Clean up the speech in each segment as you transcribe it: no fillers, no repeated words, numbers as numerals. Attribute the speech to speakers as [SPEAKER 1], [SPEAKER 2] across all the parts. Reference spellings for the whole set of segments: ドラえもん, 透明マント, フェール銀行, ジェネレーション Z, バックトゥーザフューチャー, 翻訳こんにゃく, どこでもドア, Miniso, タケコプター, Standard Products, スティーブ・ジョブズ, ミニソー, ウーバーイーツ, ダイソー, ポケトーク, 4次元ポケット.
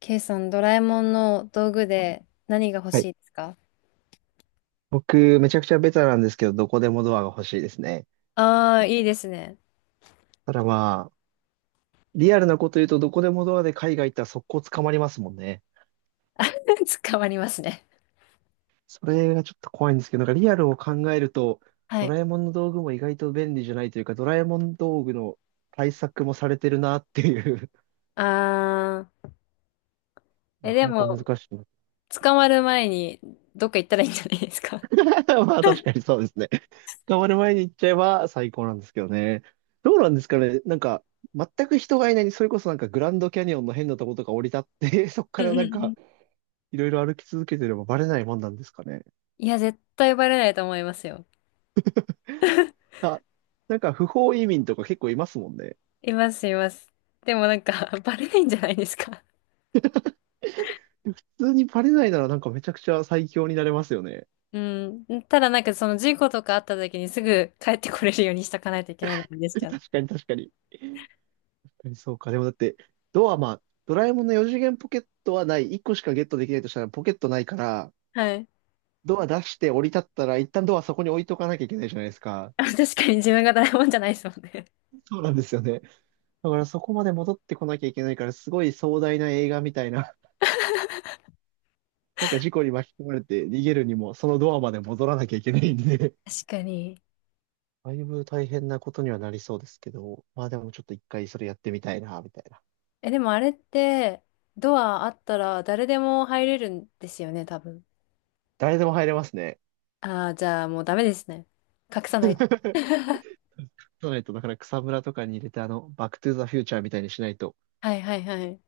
[SPEAKER 1] K さん、ドラえもんの道具で何が欲
[SPEAKER 2] はい、
[SPEAKER 1] しいですか？
[SPEAKER 2] 僕、めちゃくちゃベタなんですけど、どこでもドアが欲しいですね。
[SPEAKER 1] ああー、いいですね。
[SPEAKER 2] ただまあ、リアルなこと言うと、どこでもドアで海外行ったら速攻捕まりますもんね。
[SPEAKER 1] あ、 捕まりますね。
[SPEAKER 2] それがちょっと怖いんですけど、なんかリアルを考えると、
[SPEAKER 1] は
[SPEAKER 2] ド
[SPEAKER 1] い。
[SPEAKER 2] ラえもんの道具も意外と便利じゃないというか、ドラえもん道具の対策もされてるなっていう、
[SPEAKER 1] ああ、え、
[SPEAKER 2] なか
[SPEAKER 1] で
[SPEAKER 2] な
[SPEAKER 1] も、
[SPEAKER 2] か難しいな。
[SPEAKER 1] 捕まる前にどっか行ったらいいんじゃないですか。
[SPEAKER 2] まあ確かにそうですね。捕まる前に行っちゃえば最高なんですけどね。どうなんですかね。なんか、全く人がいない、それこそなんかグランドキャニオンの変なとことか降り立って、そこか
[SPEAKER 1] う
[SPEAKER 2] ら
[SPEAKER 1] ん
[SPEAKER 2] な
[SPEAKER 1] う
[SPEAKER 2] ん
[SPEAKER 1] んうん。
[SPEAKER 2] か、いろいろ歩き続けてればバレないもんなんですかね。
[SPEAKER 1] いや、絶対バレないと思いますよ。
[SPEAKER 2] あ、なんか不法移民とか結構いますもんね。
[SPEAKER 1] います、います。でもなんか、バレないんじゃないですか。
[SPEAKER 2] 普通にバレないならなんかめちゃくちゃ最強になれますよね。
[SPEAKER 1] うん。ただなんか、その事故とかあった時にすぐ帰ってこれるようにしとかないといけないのがいいんですけ ど。
[SPEAKER 2] 確かに確かに。確かにそうか。でもだって、ドアまあ、ドラえもんの4次元ポケットはない。1個しかゲットできないとしたらポケットないから、
[SPEAKER 1] はい。
[SPEAKER 2] ドア出して降り立ったら一旦ドアそこに置いとかなきゃいけないじゃないですか。
[SPEAKER 1] あ、確かに自分がドラえもんじゃないですもんね。
[SPEAKER 2] そうなんですよね。だからそこまで戻ってこなきゃいけないから、すごい壮大な映画みたいな。なんか事故に巻き込まれて逃げるにも、そのドアまで戻らなきゃいけないんで、
[SPEAKER 1] 確かに。
[SPEAKER 2] だいぶ大変なことにはなりそうですけど、まあでもちょっと一回それやってみたいな、みたいな。
[SPEAKER 1] え、でもあれって、ドアあったら誰でも入れるんですよね、多分。
[SPEAKER 2] 誰でも入れますね。
[SPEAKER 1] ああ、じゃあもうダメですね。隠さないと。
[SPEAKER 2] そうないと、だから草むらとかに入れて、バックトゥーザフューチャーみたいにしないと、
[SPEAKER 1] はいはいはい。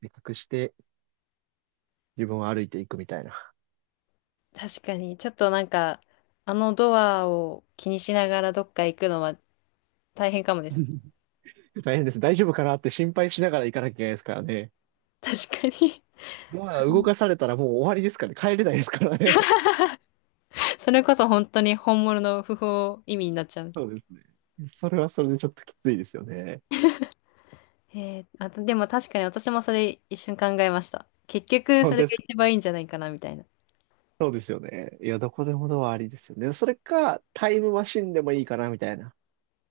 [SPEAKER 2] 隠して自分を歩いていくみたいな。
[SPEAKER 1] 確かに、ちょっとなんか、あのドアを気にしながらどっか行くのは大変かもです。
[SPEAKER 2] 大変です。大丈夫かなって心配しながら行かなきゃいけないですからね。
[SPEAKER 1] 確かに。
[SPEAKER 2] ドア
[SPEAKER 1] う
[SPEAKER 2] 動
[SPEAKER 1] ん。
[SPEAKER 2] かされたらもう終わりですからね。帰れないですからね。
[SPEAKER 1] それこそ本当に本物の不法移民になっちゃう。
[SPEAKER 2] そうですね。それはそれでちょっときついですよね。
[SPEAKER 1] えー、あと、でも確かに私もそれ一瞬考えました。結局
[SPEAKER 2] 本
[SPEAKER 1] そ
[SPEAKER 2] 当
[SPEAKER 1] れ
[SPEAKER 2] です
[SPEAKER 1] が
[SPEAKER 2] か？
[SPEAKER 1] 一番いいんじゃないかな、みたいな。
[SPEAKER 2] そうですよね。いや、どこでもドアありですよね。それか、タイムマシンでもいいかな、みたいな。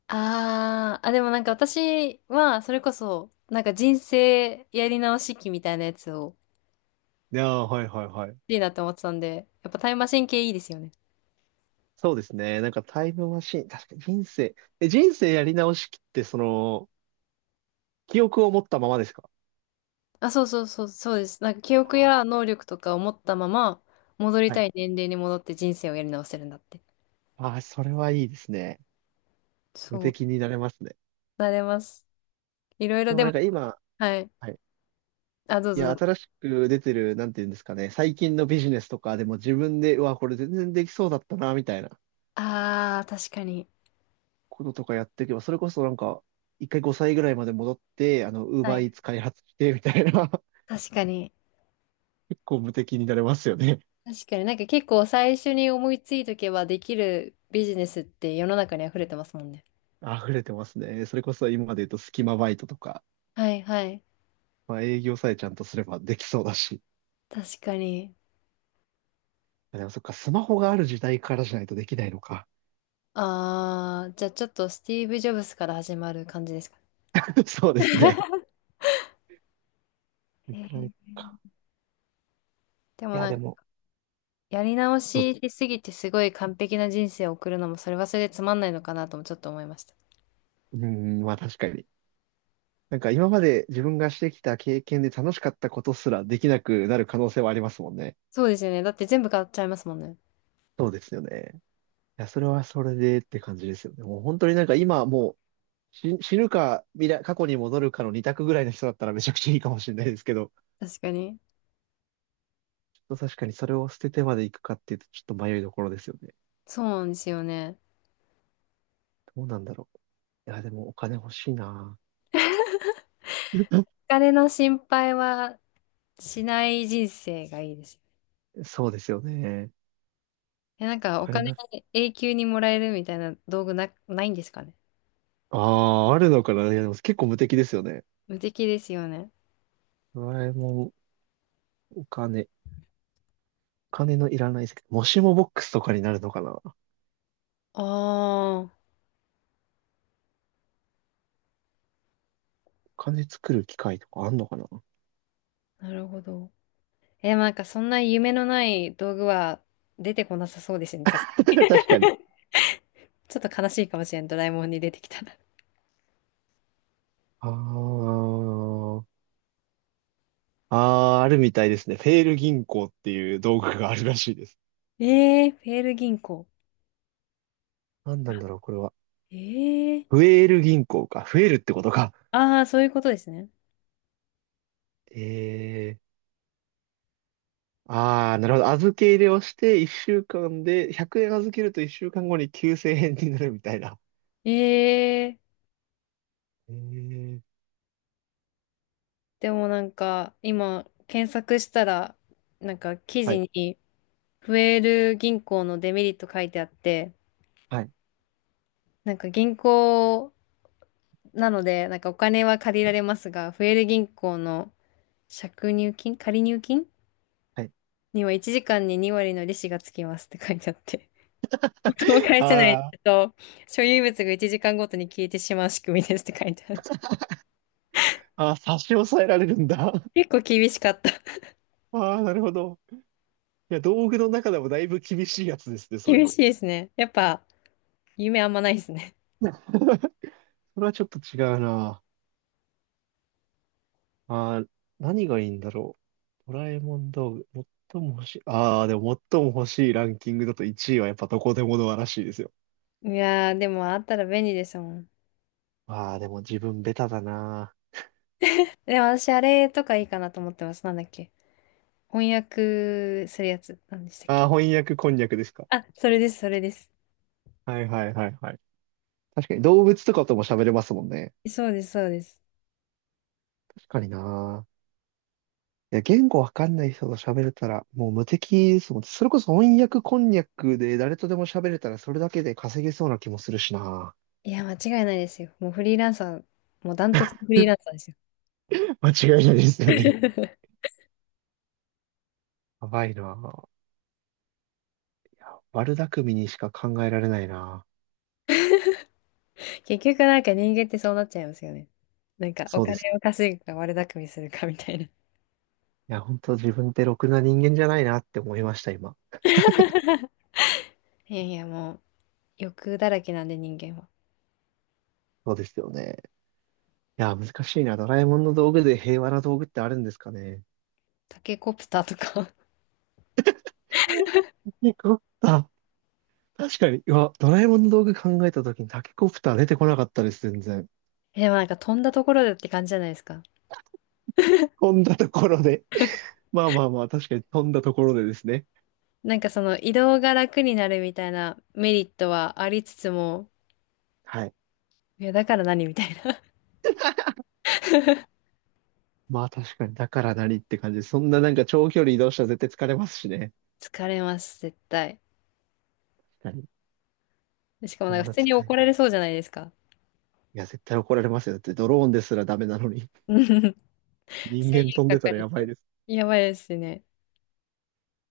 [SPEAKER 1] あー、あ、でもなんか私は、それこそ、なんか人生やり直し期みたいなやつを、
[SPEAKER 2] いやー、はいはいはい。
[SPEAKER 1] いいなって思ってたんで、やっぱタイムマシン系いいですよね。
[SPEAKER 2] そうですね。なんかタイムマシン、確かに人生やり直しって、その、記憶を持ったままですか？
[SPEAKER 1] あ、そうそうそう、そうです。なんか記憶
[SPEAKER 2] あ
[SPEAKER 1] や能力とかを持ったまま、戻
[SPEAKER 2] ー
[SPEAKER 1] り
[SPEAKER 2] は
[SPEAKER 1] た
[SPEAKER 2] い。
[SPEAKER 1] い年齢に戻って人生をやり直せるんだって。
[SPEAKER 2] ああ、それはいいですね。無
[SPEAKER 1] そう、
[SPEAKER 2] 敵になれますね。
[SPEAKER 1] なれます。いろいろ
[SPEAKER 2] でも
[SPEAKER 1] で
[SPEAKER 2] な
[SPEAKER 1] も、
[SPEAKER 2] んか今、
[SPEAKER 1] はい。
[SPEAKER 2] はい。
[SPEAKER 1] あ、どう
[SPEAKER 2] い
[SPEAKER 1] ぞ
[SPEAKER 2] や、
[SPEAKER 1] どうぞ。
[SPEAKER 2] 新しく出てる、なんていうんですかね。最近のビジネスとかでも自分で、うわ、これ全然できそうだったな、みたいな
[SPEAKER 1] ああ、確かに。
[SPEAKER 2] こととかやっていけば、それこそなんか、一回5歳ぐらいまで戻って、ウー
[SPEAKER 1] は
[SPEAKER 2] バーイ
[SPEAKER 1] い。
[SPEAKER 2] ーツ開発して、みたいな。
[SPEAKER 1] 確かに。
[SPEAKER 2] 結構無敵になれますよね。
[SPEAKER 1] 確かになんか結構最初に思いついとけばできるビジネスって世の中に溢れてますもんね。
[SPEAKER 2] 溢れてますね。それこそ今まで言うと隙間バイトとか、
[SPEAKER 1] はいはい。
[SPEAKER 2] まあ営業さえちゃんとすればできそうだし。
[SPEAKER 1] 確かに。
[SPEAKER 2] あ、でもそっか、スマホがある時代からじゃないとできないのか。
[SPEAKER 1] ああ、じゃあちょっとスティーブ・ジョブズから始まる感じですか
[SPEAKER 2] そうですね。い
[SPEAKER 1] ね。
[SPEAKER 2] くらいか。
[SPEAKER 1] で
[SPEAKER 2] い
[SPEAKER 1] も
[SPEAKER 2] や、
[SPEAKER 1] なん
[SPEAKER 2] で
[SPEAKER 1] か、
[SPEAKER 2] も、
[SPEAKER 1] やり直
[SPEAKER 2] どう
[SPEAKER 1] ししすぎてすごい完璧な人生を送るのも、それはそれでつまんないのかなともちょっと思いました。
[SPEAKER 2] うーん、まあ確かに。なんか今まで自分がしてきた経験で楽しかったことすらできなくなる可能性はありますもんね。
[SPEAKER 1] そうですよね。だって全部買っちゃいますもんね。
[SPEAKER 2] そうですよね。いや、それはそれでって感じですよね。もう本当になんか今もう、死ぬか未来、過去に戻るかの二択ぐらいの人だったらめちゃくちゃいいかもしれないですけど。
[SPEAKER 1] 確かに。
[SPEAKER 2] と確かにそれを捨ててまで行くかっていうと、ちょっと迷いどころですよね。
[SPEAKER 1] そうなんですよね。
[SPEAKER 2] どうなんだろう。いや、でもお金欲しいな。
[SPEAKER 1] お金の心配はしない人生がいいです。
[SPEAKER 2] そうですよね。
[SPEAKER 1] え、なんか
[SPEAKER 2] お
[SPEAKER 1] お
[SPEAKER 2] 金
[SPEAKER 1] 金
[SPEAKER 2] な、
[SPEAKER 1] 永久にもらえるみたいな道具な、ないんですかね。
[SPEAKER 2] ああ、あるのかな。いや、でも結構無敵ですよね。
[SPEAKER 1] 無敵ですよね。
[SPEAKER 2] ドラえもん、お金のいらない世界もしもボックスとかになるのかな。お
[SPEAKER 1] あ
[SPEAKER 2] 金作る機械とかあんのかな。
[SPEAKER 1] あ、なるほど。え、なんかそんな夢のない道具は出てこなさそうですね。さす、
[SPEAKER 2] 確かに。
[SPEAKER 1] ちょっと悲しいかもしれん、ドラえもんに出てきたら。
[SPEAKER 2] ああ、ああ、あるみたいですね。フェール銀行っていう道具があるらしいです。
[SPEAKER 1] えー、フェール銀行。
[SPEAKER 2] 何なんだろう、これは。
[SPEAKER 1] えー、
[SPEAKER 2] フエール銀行か。増えるってことか。
[SPEAKER 1] ああ、そういうことですね。
[SPEAKER 2] ええ、ああ、なるほど。預け入れをして1週間で100円預けると1週間後に9000円になるみたいな。
[SPEAKER 1] えー、
[SPEAKER 2] ええ。
[SPEAKER 1] でもなんか今検索したら、なんか記
[SPEAKER 2] は
[SPEAKER 1] 事
[SPEAKER 2] い。
[SPEAKER 1] にフェール銀行のデメリット書いてあって、
[SPEAKER 2] はい。
[SPEAKER 1] なんか銀行なので、なんかお金は借りられますが、フェール銀行の借入金、借入金
[SPEAKER 2] はい。
[SPEAKER 1] には1時間に2割の利子がつきますって書いてあって。そう返
[SPEAKER 2] あ
[SPEAKER 1] せない
[SPEAKER 2] ー、
[SPEAKER 1] と、所有物が1時間ごとに消えてしまう仕組みですって書いてある。
[SPEAKER 2] あー、差し押さえられるんだ。
[SPEAKER 1] 結構厳しかった。
[SPEAKER 2] ああ、なるほど。いや、道具の中でもだいぶ厳しいやつですね、それ。
[SPEAKER 1] 厳 しいですね。やっぱ、夢あんまないですね。
[SPEAKER 2] それはちょっと違うな。ああ、何がいいんだろう。ドラえもん道具。最も欲しい。ああ、でも最も欲しいランキングだと1位はやっぱどこでもドアらしいですよ。
[SPEAKER 1] いやー、でもあったら便利ですもん。
[SPEAKER 2] ああ、でも自分ベタだな。
[SPEAKER 1] でも私、あれとかいいかなと思ってます。なんだっけ。翻訳するやつ。なんでしたっ
[SPEAKER 2] ああ、
[SPEAKER 1] け。
[SPEAKER 2] 翻訳こんにゃくですか。
[SPEAKER 1] あ、それです、それです。
[SPEAKER 2] はいはいはいはい。確かに動物とかとも喋れますもんね。
[SPEAKER 1] そうです、そうです。
[SPEAKER 2] 確かにな。いや、言語わかんない人と喋れたらもう無敵ですもん。それこそ翻訳こんにゃくで誰とでも喋れたらそれだけで稼げそうな気もするしな。
[SPEAKER 1] いや、間違いないですよ。もうフリーランサー、もうダントツフリーランサーですよ。
[SPEAKER 2] 間違いないですよね。やばいな。悪巧みにしか考えられないな。
[SPEAKER 1] 結局なんか人間ってそうなっちゃいますよね。なんかお
[SPEAKER 2] そうで
[SPEAKER 1] 金
[SPEAKER 2] す。
[SPEAKER 1] を稼ぐか悪巧みするかみたいな。
[SPEAKER 2] いや、本当自分ってろくな人間じゃないなって思いました、今。
[SPEAKER 1] いやいや、もう欲だらけなんで人間は。
[SPEAKER 2] そうですよね。いや、難しいな。ドラえもんの道具で平和な道具ってあるんですかね。
[SPEAKER 1] タケコプターとか。
[SPEAKER 2] よかった。確かに、うわ、ドラえもんの道具考えたときにタケコプター出てこなかったです、全然。
[SPEAKER 1] え、でもなんか飛んだところでって感じじゃないですか。
[SPEAKER 2] 飛んだところで。まあまあまあ、確かに飛んだところでですね。
[SPEAKER 1] なんかその移動が楽になるみたいなメリットはありつつも、
[SPEAKER 2] はい。
[SPEAKER 1] いやだから何みたいな。
[SPEAKER 2] まあ確かに、だから何って感じで、そんななんか長距離移動したら絶対疲れますしね。
[SPEAKER 1] 疲れます、絶対。
[SPEAKER 2] 確かに。
[SPEAKER 1] しかも
[SPEAKER 2] そ
[SPEAKER 1] なん
[SPEAKER 2] ん
[SPEAKER 1] か普
[SPEAKER 2] な
[SPEAKER 1] 通に
[SPEAKER 2] 使い。い
[SPEAKER 1] 怒られそうじゃないですか。
[SPEAKER 2] や、絶対怒られますよ。だってドローンですらダメなのに。
[SPEAKER 1] うん。
[SPEAKER 2] 人
[SPEAKER 1] 制
[SPEAKER 2] 間飛ん
[SPEAKER 1] 限
[SPEAKER 2] で
[SPEAKER 1] か
[SPEAKER 2] た
[SPEAKER 1] か
[SPEAKER 2] ら
[SPEAKER 1] り
[SPEAKER 2] やば
[SPEAKER 1] そ
[SPEAKER 2] い
[SPEAKER 1] う。
[SPEAKER 2] です。
[SPEAKER 1] やばいですね。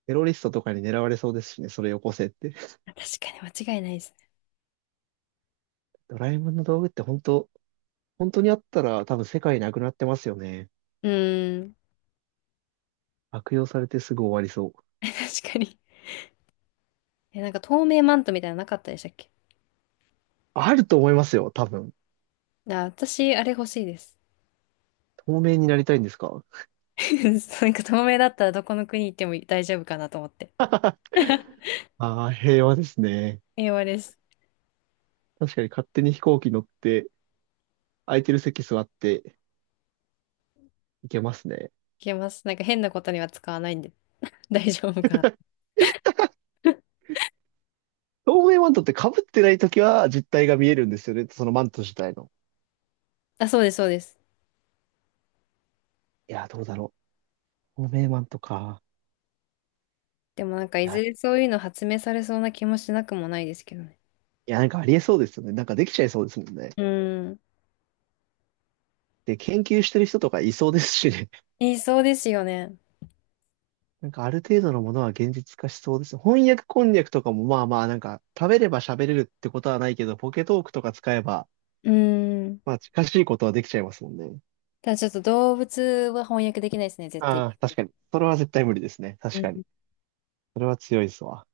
[SPEAKER 2] テロリストとかに狙われそうですしね、それよこせって。
[SPEAKER 1] 確かに間違いないですね。
[SPEAKER 2] ドラえもんの道具って本当、本当にあったら多分世界なくなってますよね。
[SPEAKER 1] うーん。
[SPEAKER 2] 悪用されてすぐ終わりそう。
[SPEAKER 1] 確かに。え、なんか透明マントみたいなのなかったでしたっけ？
[SPEAKER 2] あると思いますよ、多分。
[SPEAKER 1] あ、私、あれ欲しいです。
[SPEAKER 2] 透明になりたいんですか？
[SPEAKER 1] なんか透明だったらどこの国行っても大丈夫かなと思って。
[SPEAKER 2] ああー、平和ですね。
[SPEAKER 1] 英語です。
[SPEAKER 2] 確かに勝手に飛行機乗って、空いてる席座っていけますね。
[SPEAKER 1] いけます。なんか変なことには使わないんで、 大丈夫かな。
[SPEAKER 2] 透明マントって被ってないときは実体が見えるんですよね。そのマント自体の。
[SPEAKER 1] あ、そうです、そうです。
[SPEAKER 2] いや、どうだろう。透明マントか。
[SPEAKER 1] でもなんか
[SPEAKER 2] い
[SPEAKER 1] い
[SPEAKER 2] や、い
[SPEAKER 1] ずれそういうの発明されそうな気もしなくもないですけどね。
[SPEAKER 2] や、なんかありえそうですよね。なんかできちゃいそうですもんね。
[SPEAKER 1] うーん。
[SPEAKER 2] で、研究してる人とかいそうですしね。
[SPEAKER 1] 言いそうですよね。
[SPEAKER 2] なんかある程度のものは現実化しそうです。翻訳こんにゃくとかもまあまあなんか食べれば喋れるってことはないけど、ポケトークとか使えば、
[SPEAKER 1] うーん。
[SPEAKER 2] まあ近しいことはできちゃいますもんね。
[SPEAKER 1] ただちょっと動物は翻訳できないですね、絶対。
[SPEAKER 2] ああ、確かに。それは絶対無理ですね。確かに。それは強いですわ。